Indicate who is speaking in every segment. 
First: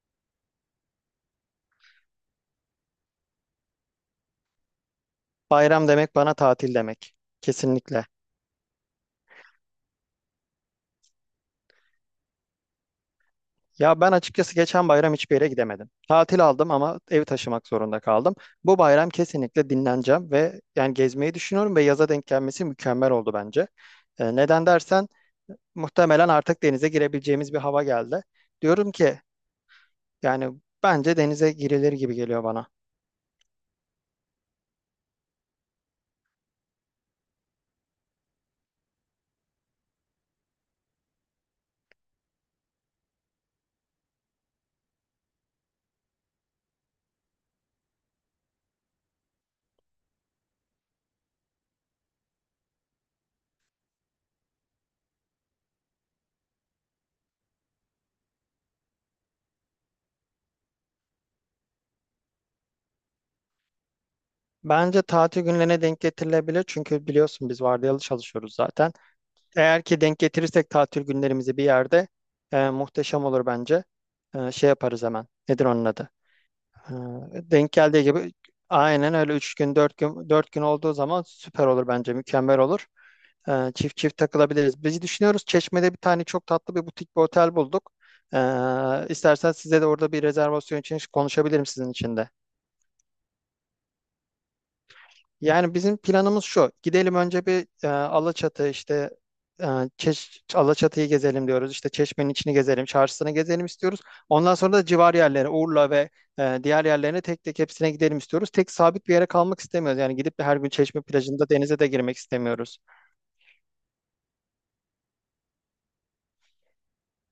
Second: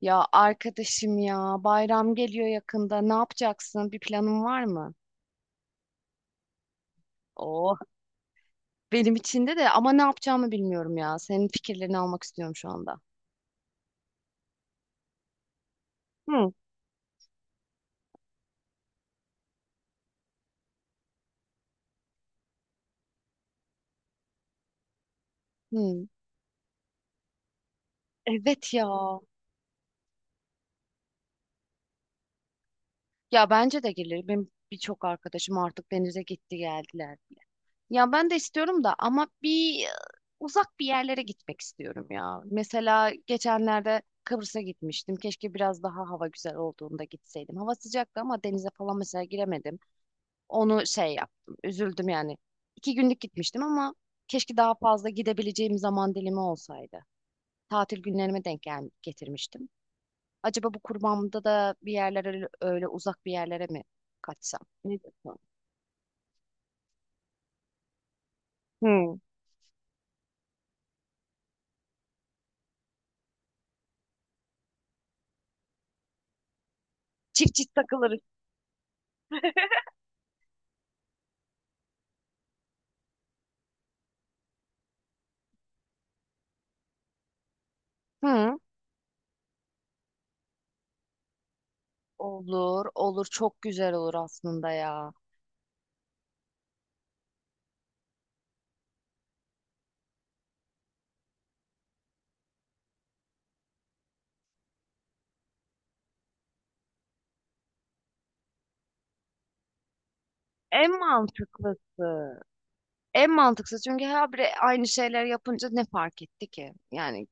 Speaker 1: Ya arkadaşım ya bayram geliyor yakında. Ne yapacaksın? Bir planın var mı?
Speaker 2: Bayram demek bana tatil demek.
Speaker 1: Oo,
Speaker 2: Kesinlikle.
Speaker 1: benim içinde de ama ne yapacağımı bilmiyorum ya. Senin fikirlerini almak istiyorum şu anda.
Speaker 2: Ya ben açıkçası geçen bayram hiçbir yere gidemedim. Tatil
Speaker 1: Hı.
Speaker 2: aldım ama evi taşımak zorunda kaldım. Bu bayram kesinlikle dinleneceğim ve yani gezmeyi düşünüyorum ve yaza denk gelmesi mükemmel oldu bence. Neden dersen
Speaker 1: Hmm,
Speaker 2: muhtemelen artık denize girebileceğimiz bir hava geldi.
Speaker 1: evet ya.
Speaker 2: Diyorum ki yani bence denize girilir gibi geliyor bana.
Speaker 1: Ya bence de gelir. Benim birçok arkadaşım artık denize gitti geldiler bile. Ya ben de istiyorum da ama uzak bir yerlere gitmek istiyorum ya. Mesela geçenlerde Kıbrıs'a gitmiştim. Keşke biraz daha hava güzel olduğunda gitseydim. Hava sıcaktı ama denize falan mesela giremedim. Onu şey yaptım. Üzüldüm yani. İki günlük gitmiştim ama keşke daha fazla gidebileceğim zaman dilimi olsaydı. Tatil günlerime denk gel getirmiştim. Acaba bu kurbanımda da bir yerlere öyle, öyle uzak bir yerlere mi kaçsam? Ne
Speaker 2: Bence
Speaker 1: diyorsun?
Speaker 2: tatil günlerine denk getirilebilir çünkü biliyorsun biz vardiyalı çalışıyoruz zaten.
Speaker 1: Hmm.
Speaker 2: Eğer ki denk getirirsek tatil günlerimizi bir yerde muhteşem olur bence. Şey yaparız hemen. Nedir onun adı? E,
Speaker 1: Çift
Speaker 2: Denk
Speaker 1: çift
Speaker 2: geldiği
Speaker 1: takılırız.
Speaker 2: gibi aynen öyle 3 gün 4 gün 4 gün olduğu zaman süper olur bence. Mükemmel olur. Çift çift takılabiliriz. Biz düşünüyoruz Çeşme'de bir tane çok tatlı bir butik bir otel bulduk. E,
Speaker 1: Hı.
Speaker 2: istersen size de orada bir rezervasyon için konuşabilirim sizin için de.
Speaker 1: Olur, olur. Çok güzel olur aslında ya.
Speaker 2: Yani bizim planımız şu. Gidelim önce bir Alaçatı işte, e, Alaçatı'yı gezelim diyoruz. İşte Çeşme'nin içini gezelim, çarşısını gezelim istiyoruz. Ondan sonra da civar yerlere, Urla ve diğer yerlerine tek tek hepsine gidelim istiyoruz. Tek sabit bir yere kalmak istemiyoruz. Yani gidip de her gün
Speaker 1: En
Speaker 2: Çeşme plajında denize de girmek
Speaker 1: mantıklısı.
Speaker 2: istemiyoruz.
Speaker 1: En mantıklısı çünkü her biri aynı şeyler yapınca ne fark etti ki? Yani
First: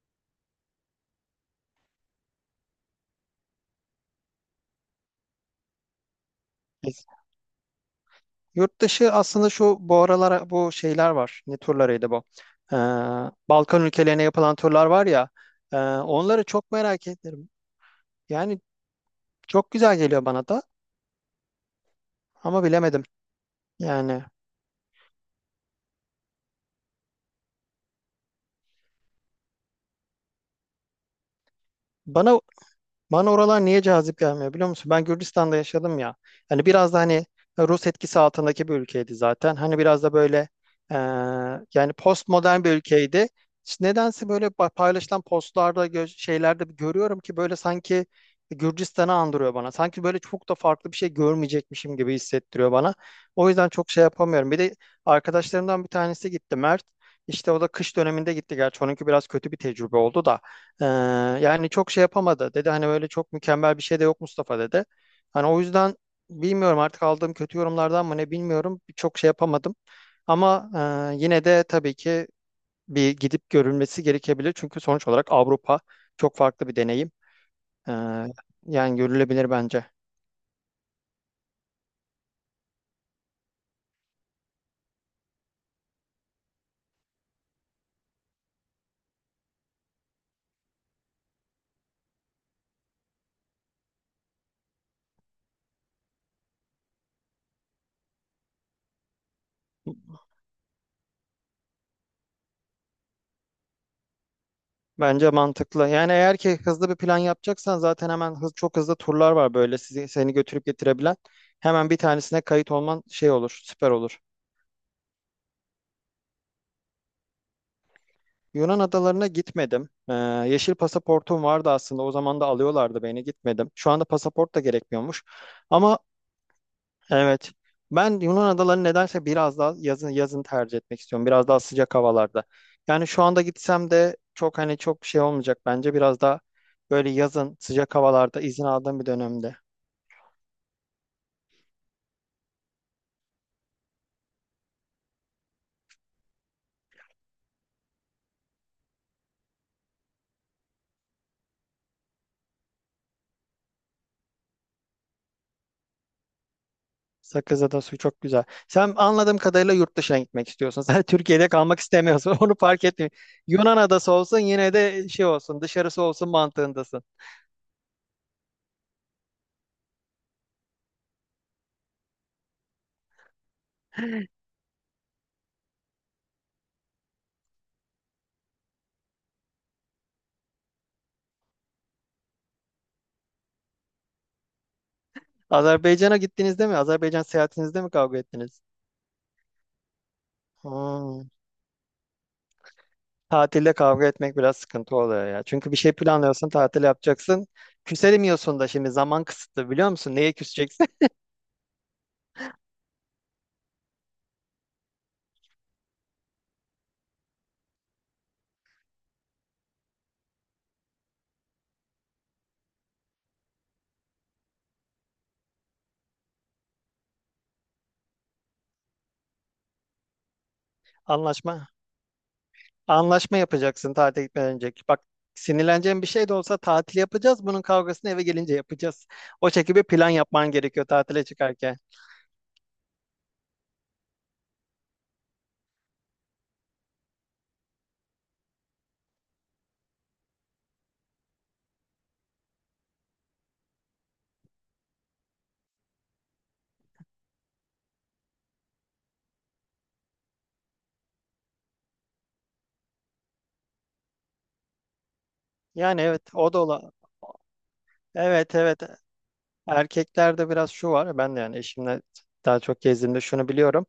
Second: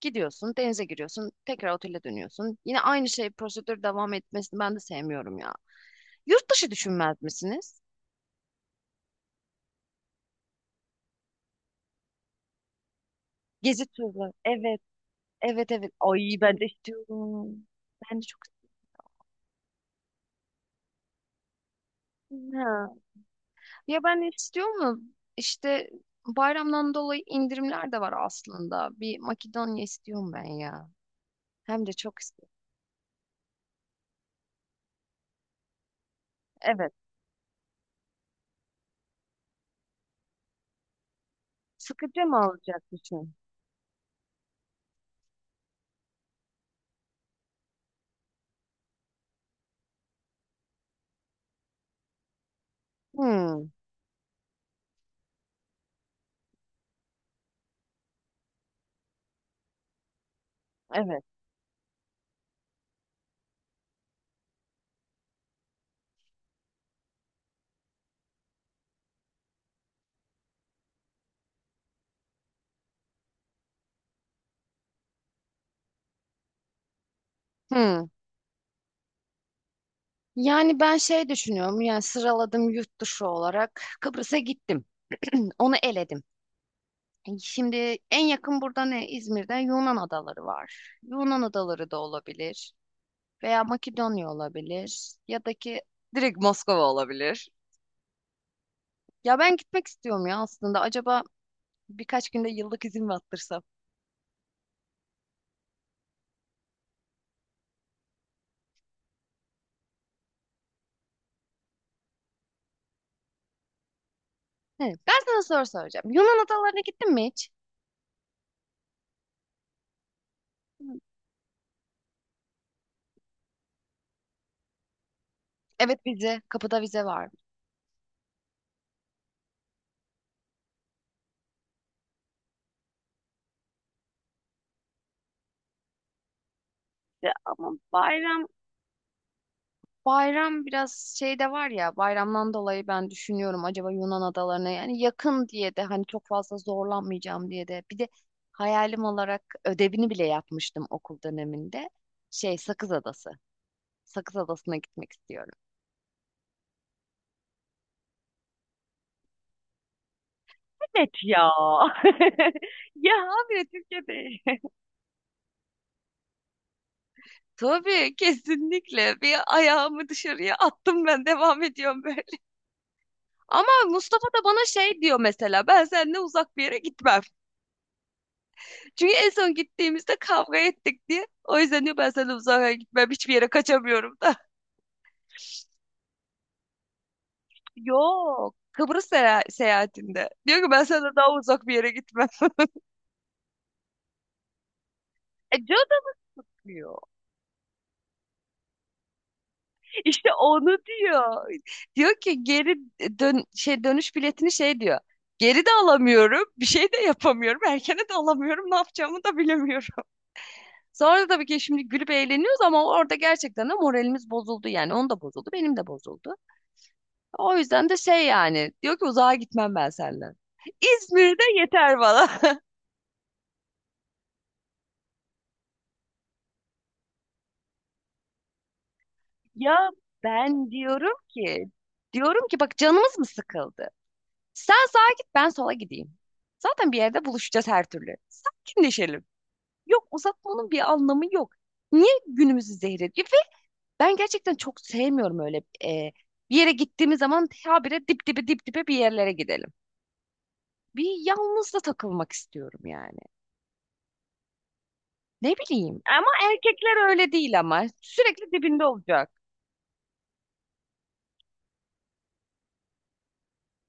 Speaker 1: gidiyorsun, denize giriyorsun, tekrar otele dönüyorsun. Yine aynı şey prosedür devam etmesini ben de sevmiyorum ya. Yurt dışı düşünmez misiniz?
Speaker 2: Yurt dışı aslında şu bu aralara bu şeyler var. Ne turlarıydı bu? Ee, Balkan
Speaker 1: Gezi
Speaker 2: ülkelerine
Speaker 1: turları.
Speaker 2: yapılan
Speaker 1: Evet,
Speaker 2: turlar var ya.
Speaker 1: evet, evet. Ay
Speaker 2: Onları
Speaker 1: ben de
Speaker 2: çok merak ederim.
Speaker 1: istiyorum. Ben de çok
Speaker 2: Yani çok güzel geliyor bana da
Speaker 1: istiyorum.
Speaker 2: ama
Speaker 1: Ha.
Speaker 2: bilemedim.
Speaker 1: Ya ben
Speaker 2: Yani
Speaker 1: de istiyor mu? İşte bayramdan dolayı indirimler de var aslında. Bir Makedonya istiyorum ben ya. Hem de çok
Speaker 2: bana
Speaker 1: istiyorum.
Speaker 2: Bana oralar niye cazip gelmiyor biliyor musun? Ben Gürcistan'da yaşadım ya. Hani
Speaker 1: Evet.
Speaker 2: biraz da hani Rus etkisi altındaki bir ülkeydi zaten. Hani biraz da böyle e, yani
Speaker 1: Sıkıcı mı
Speaker 2: postmodern bir
Speaker 1: olacak
Speaker 2: ülkeydi.
Speaker 1: düşün?
Speaker 2: İşte nedense böyle paylaşılan postlarda şeylerde bir görüyorum ki böyle sanki Gürcistan'ı andırıyor bana. Sanki böyle çok da farklı bir şey görmeyecekmişim gibi hissettiriyor bana. O yüzden
Speaker 1: Hmm,
Speaker 2: çok şey yapamıyorum. Bir de arkadaşlarımdan bir tanesi gitti Mert. İşte o da kış döneminde gitti. Gerçi onunki biraz kötü bir tecrübe oldu da. Ee,
Speaker 1: evet.
Speaker 2: Yani çok şey yapamadı dedi. Hani böyle çok mükemmel bir şey de yok Mustafa dedi. Hani o yüzden bilmiyorum artık aldığım kötü yorumlardan mı ne bilmiyorum. Çok şey yapamadım. Ama yine de tabii ki bir gidip görülmesi gerekebilir. Çünkü sonuç olarak Avrupa çok farklı bir deneyim. Ee,
Speaker 1: Hmm.
Speaker 2: Yani görülebilir bence.
Speaker 1: Yani ben şey düşünüyorum yani sıraladım yurt dışı olarak Kıbrıs'a gittim. Onu eledim. E, şimdi en yakın burada ne? İzmir'de Yunan adaları var. Yunan adaları da olabilir veya Makedonya olabilir ya da ki direkt Moskova olabilir. Ya ben gitmek istiyorum ya aslında. Acaba birkaç günde yıllık izin mi attırsam?
Speaker 2: Bence mantıklı. Yani eğer ki hızlı bir plan yapacaksan zaten hemen çok hızlı turlar var böyle seni götürüp getirebilen. Hemen bir tanesine kayıt olman şey olur, süper olur.
Speaker 1: He, ben sana soru soracağım. Yunan adalarına gittin mi hiç?
Speaker 2: Yunan adalarına gitmedim. Yeşil pasaportum vardı aslında. O zaman da alıyorlardı beni. Gitmedim. Şu anda pasaport da gerekmiyormuş.
Speaker 1: Evet
Speaker 2: Ama
Speaker 1: vize, kapıda vize var.
Speaker 2: evet. Ben Yunan adalarını nedense biraz daha yazın tercih etmek istiyorum. Biraz daha sıcak havalarda. Yani şu anda gitsem de çok hani çok şey olmayacak bence. Biraz daha böyle
Speaker 1: Ya
Speaker 2: yazın
Speaker 1: ama
Speaker 2: sıcak havalarda
Speaker 1: bayram
Speaker 2: izin aldığım bir dönemde.
Speaker 1: bayram biraz şey de var ya bayramdan dolayı ben düşünüyorum acaba Yunan adalarına yani yakın diye de hani çok fazla zorlanmayacağım diye de bir de hayalim olarak ödevini bile yapmıştım okul döneminde şey Sakız Adası. Sakız Adası'na gitmek istiyorum.
Speaker 2: Sakız Sakızada su çok güzel. Sen anladığım kadarıyla yurt dışına gitmek istiyorsun. Sen
Speaker 1: Evet
Speaker 2: Türkiye'de
Speaker 1: ya.
Speaker 2: kalmak istemiyorsun. Onu fark
Speaker 1: Ya
Speaker 2: etmiyorum.
Speaker 1: abi
Speaker 2: Yunan adası
Speaker 1: Türkiye'de.
Speaker 2: olsun yine de şey olsun dışarısı olsun mantığındasın.
Speaker 1: Tabii kesinlikle bir ayağımı dışarıya attım ben devam ediyorum böyle. Ama Mustafa da bana şey diyor mesela ben seninle uzak bir yere gitmem. Çünkü en son gittiğimizde kavga ettik diye. O yüzden diyor ben senden uzağa gitmem. Hiçbir yere kaçamıyorum da.
Speaker 2: Azerbaycan'a gittiğinizde mi? Azerbaycan seyahatinizde mi kavga
Speaker 1: Yok.
Speaker 2: ettiniz?
Speaker 1: Kıbrıs seyah- seyahatinde. Diyor ki ben senden
Speaker 2: Hmm.
Speaker 1: daha uzak bir yere gitmem.
Speaker 2: Tatilde kavga etmek biraz sıkıntı oluyor ya.
Speaker 1: E,
Speaker 2: Çünkü bir şey
Speaker 1: canım
Speaker 2: planlıyorsun, tatil
Speaker 1: diyor.
Speaker 2: yapacaksın. Küselemiyorsun da şimdi zaman kısıtlı biliyor musun?
Speaker 1: İşte
Speaker 2: Neye
Speaker 1: onu
Speaker 2: küseceksin?
Speaker 1: diyor. Diyor ki geri dön şey dönüş biletini şey diyor. Geri de alamıyorum. Bir şey de yapamıyorum. Erkene de alamıyorum. Ne yapacağımı da bilemiyorum. Sonra da tabii ki şimdi gülüp eğleniyoruz ama orada gerçekten de moralimiz bozuldu. Yani onun da bozuldu. Benim de bozuldu. O yüzden de şey yani diyor ki uzağa gitmem ben senden. İzmir'de
Speaker 2: Anlaşma.
Speaker 1: yeter bana.
Speaker 2: Anlaşma yapacaksın tatile gitmeden önce. Bak sinirleneceğin bir şey de olsa tatil yapacağız. Bunun kavgasını eve gelince yapacağız. O şekilde bir
Speaker 1: Ya
Speaker 2: plan yapman
Speaker 1: ben
Speaker 2: gerekiyor
Speaker 1: diyorum
Speaker 2: tatile
Speaker 1: ki
Speaker 2: çıkarken.
Speaker 1: diyorum ki bak canımız mı sıkıldı? Sen sağa git ben sola gideyim. Zaten bir yerde buluşacağız her türlü. Sakinleşelim. Yok uzatmanın bir anlamı yok. Niye günümüzü zehir ediyor? Ve ben gerçekten çok sevmiyorum öyle e, bir yere gittiğimiz zaman habire dip dibe dip dibe bir yerlere gidelim. Bir yalnız da takılmak istiyorum yani. Ne bileyim.
Speaker 2: Yani evet
Speaker 1: Ama
Speaker 2: o da ola.
Speaker 1: erkekler öyle değil ama. Sürekli
Speaker 2: Evet, evet.
Speaker 1: dibinde olacak.
Speaker 2: Erkeklerde biraz şu var. Ben de yani eşimle daha çok gezdiğimde şunu biliyorum.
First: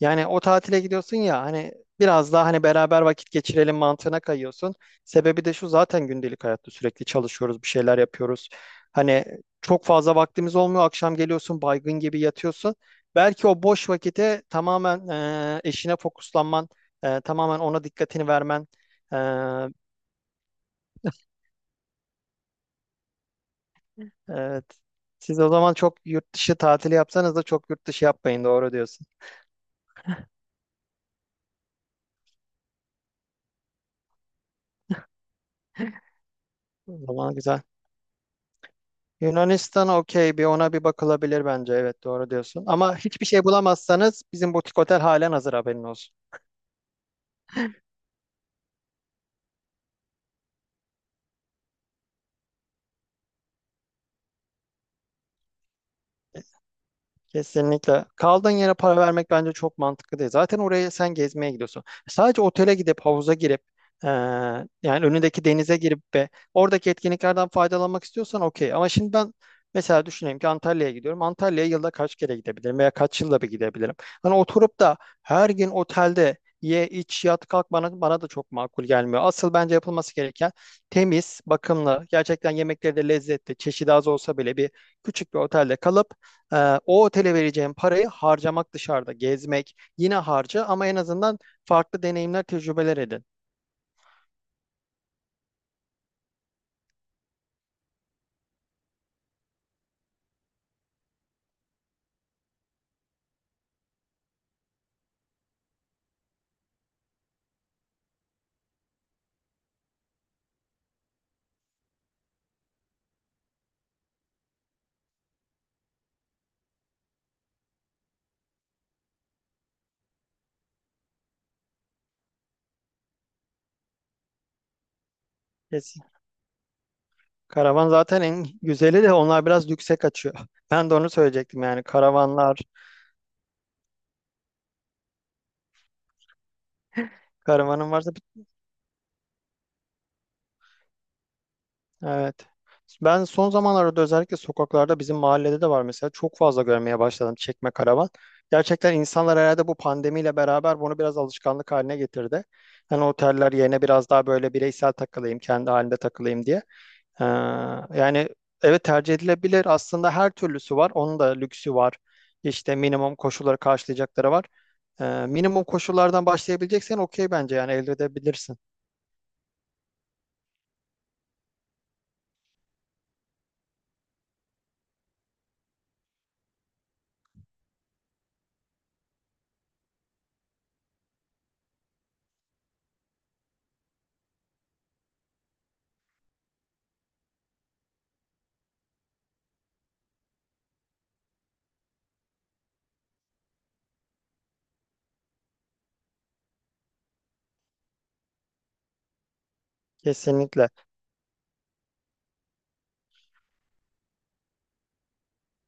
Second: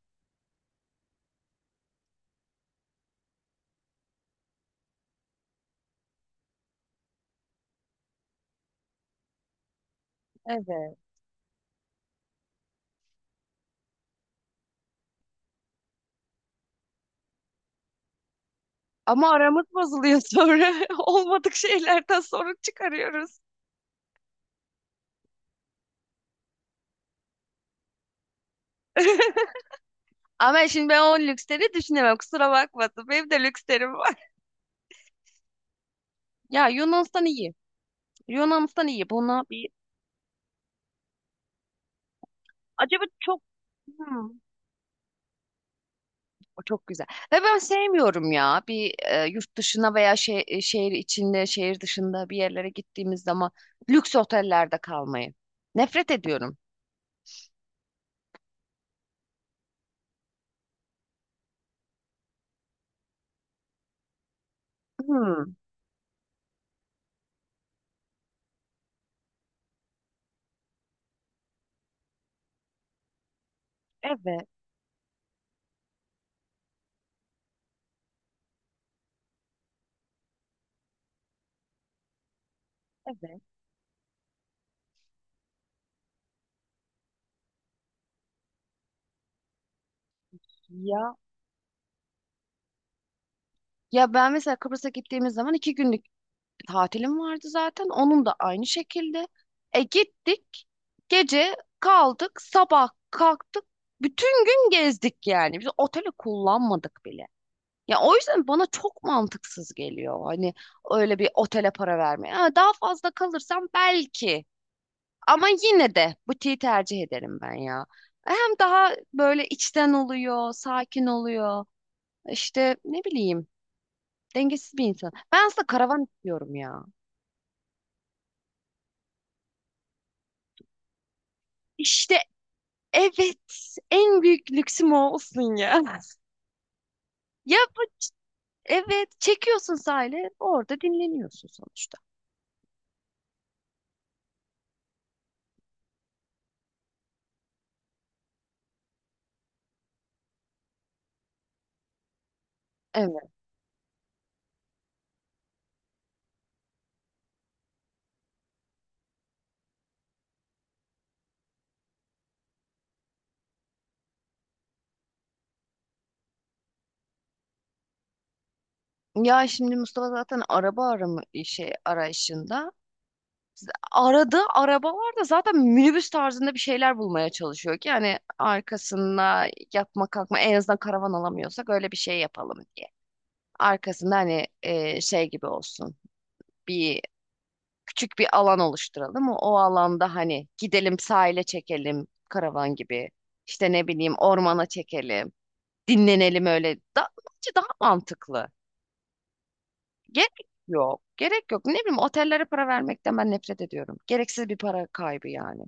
Speaker 2: Yani o tatile gidiyorsun ya hani biraz daha hani beraber vakit geçirelim mantığına kayıyorsun. Sebebi de şu zaten gündelik hayatta sürekli çalışıyoruz, bir şeyler yapıyoruz. Hani çok fazla vaktimiz olmuyor.
Speaker 1: Evet.
Speaker 2: Akşam geliyorsun baygın gibi yatıyorsun. Belki o boş vakite tamamen eşine fokuslanman, tamamen ona dikkatini vermen. e,
Speaker 1: Ama aramız bozuluyor sonra. Olmadık şeylerden sorun çıkarıyoruz.
Speaker 2: evet. Siz o zaman çok yurt dışı tatili yapsanız da çok yurt dışı yapmayın doğru diyorsun.
Speaker 1: Ama şimdi ben o lüksleri düşünemem. Kusura bakmasın. Benim de lükslerim var. Ya
Speaker 2: O
Speaker 1: Yunanistan
Speaker 2: zaman
Speaker 1: iyi.
Speaker 2: güzel.
Speaker 1: Yunanistan iyi. Buna bir
Speaker 2: Yunanistan okey bir ona bir bakılabilir bence. Evet doğru diyorsun. Ama
Speaker 1: acaba
Speaker 2: hiçbir
Speaker 1: çok
Speaker 2: şey bulamazsanız
Speaker 1: Hmm.
Speaker 2: bizim butik otel halen hazır haberin olsun.
Speaker 1: O çok güzel. Ve ben sevmiyorum ya yurt dışına veya şehir içinde, şehir dışında bir yerlere gittiğimiz zaman lüks otellerde kalmayı. Nefret ediyorum.
Speaker 2: Kesinlikle. Kaldığın yere para vermek bence çok mantıklı değil. Zaten oraya sen gezmeye gidiyorsun. Sadece otele gidip havuza girip eee, yani önündeki
Speaker 1: Hmm,
Speaker 2: denize girip ve oradaki etkinliklerden faydalanmak istiyorsan okey. Ama şimdi ben mesela düşüneyim ki Antalya'ya gidiyorum. Antalya'ya yılda kaç kere gidebilirim veya kaç yılda bir gidebilirim. Hani
Speaker 1: evet.
Speaker 2: oturup da her gün otelde ye, iç, yat, kalk bana da çok makul gelmiyor. Asıl bence yapılması gereken temiz, bakımlı, gerçekten yemekleri de
Speaker 1: Evet.
Speaker 2: lezzetli, çeşidi az olsa bile küçük bir otelde kalıp o otele vereceğim parayı harcamak dışarıda, gezmek yine harca ama en
Speaker 1: Ya
Speaker 2: azından farklı deneyimler, tecrübeler edin.
Speaker 1: ya, ben mesela Kıbrıs'a gittiğimiz zaman iki günlük tatilim vardı zaten. Onun da aynı şekilde. E gittik. Gece kaldık. Sabah kalktık. Bütün gün gezdik yani. Biz oteli kullanmadık bile. Ya o yüzden bana çok mantıksız geliyor. Hani öyle bir otele para vermeye. Ha, daha fazla kalırsam belki. Ama yine de butiği tercih ederim ben ya. Hem daha böyle içten oluyor, sakin oluyor. İşte ne bileyim. Dengesiz bir insan. Ben aslında
Speaker 2: Kesin.
Speaker 1: karavan istiyorum ya.
Speaker 2: Karavan zaten en güzeli de onlar biraz lükse kaçıyor. Ben de onu söyleyecektim yani
Speaker 1: İşte
Speaker 2: karavanlar,
Speaker 1: evet. En büyük lüksüm o olsun ya. Ya
Speaker 2: karavanın
Speaker 1: bu-
Speaker 2: varsa.
Speaker 1: evet. Çekiyorsun sahile. Orada dinleniyorsun sonuçta.
Speaker 2: Evet. Ben son zamanlarda özellikle sokaklarda bizim mahallede de var mesela çok fazla görmeye başladım çekme karavan. Gerçekten insanlar herhalde bu pandemiyle beraber bunu biraz alışkanlık haline getirdi. Hani
Speaker 1: Evet.
Speaker 2: oteller yerine biraz daha böyle bireysel takılayım, kendi halinde takılayım diye. Ee, Yani evet tercih edilebilir. Aslında her türlüsü var. Onun da lüksü var. İşte minimum koşulları karşılayacakları var. Minimum koşullardan başlayabileceksen okey bence yani elde edebilirsin.
Speaker 1: Ya şimdi Mustafa zaten araba arama şey arayışında. Aradığı arabalarda zaten minibüs tarzında bir şeyler bulmaya çalışıyor ki yani arkasına yatma kalkma en azından karavan alamıyorsak öyle bir şey yapalım diye. Arkasında hani şey gibi olsun bir küçük bir alan oluşturalım o, o alanda hani gidelim sahile çekelim karavan gibi işte ne bileyim ormana çekelim dinlenelim öyle da, bence daha mantıklı. Gerek
Speaker 2: Kesinlikle.
Speaker 1: yok. Gerek yok. Ne bileyim otellere para vermekten ben nefret ediyorum. Gereksiz bir para kaybı yani.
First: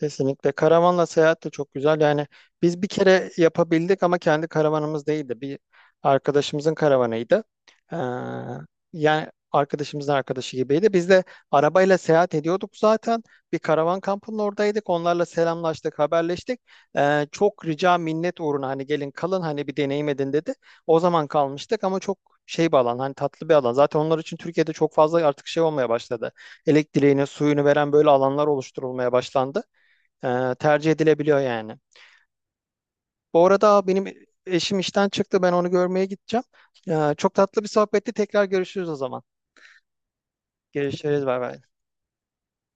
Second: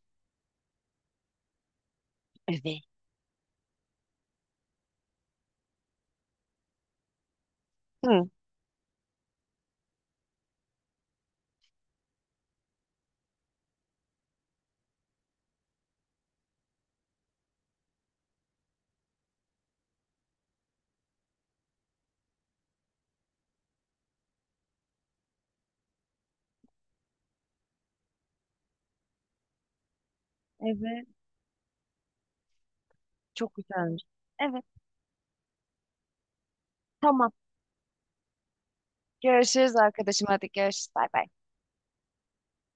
Speaker 2: Kesinlikle. Karavanla seyahat de çok güzel. Yani biz
Speaker 1: Evet.
Speaker 2: bir kere yapabildik ama kendi karavanımız değildi. Bir arkadaşımızın karavanıydı. Ee,
Speaker 1: Hı.
Speaker 2: Yani arkadaşımızın arkadaşı gibiydi. Biz de arabayla seyahat ediyorduk zaten. Bir karavan kampının oradaydık. Onlarla selamlaştık, haberleştik. Çok rica minnet uğruna hani gelin kalın hani bir deneyim edin dedi. O zaman kalmıştık ama çok şey bir alan hani tatlı bir alan. Zaten onlar için Türkiye'de çok fazla artık şey olmaya başladı. Elektriğini, suyunu veren böyle alanlar oluşturulmaya başlandı. Tercih
Speaker 1: Evet.
Speaker 2: edilebiliyor yani. Bu
Speaker 1: Çok
Speaker 2: arada
Speaker 1: güzelmiş.
Speaker 2: benim
Speaker 1: Evet.
Speaker 2: eşim işten çıktı. Ben onu görmeye gideceğim.
Speaker 1: Tamam.
Speaker 2: Çok tatlı bir sohbetti. Tekrar görüşürüz o zaman.
Speaker 1: Görüşürüz arkadaşım. Hadi görüşürüz. Bay bay.
Speaker 2: Görüşürüz. Bay bay.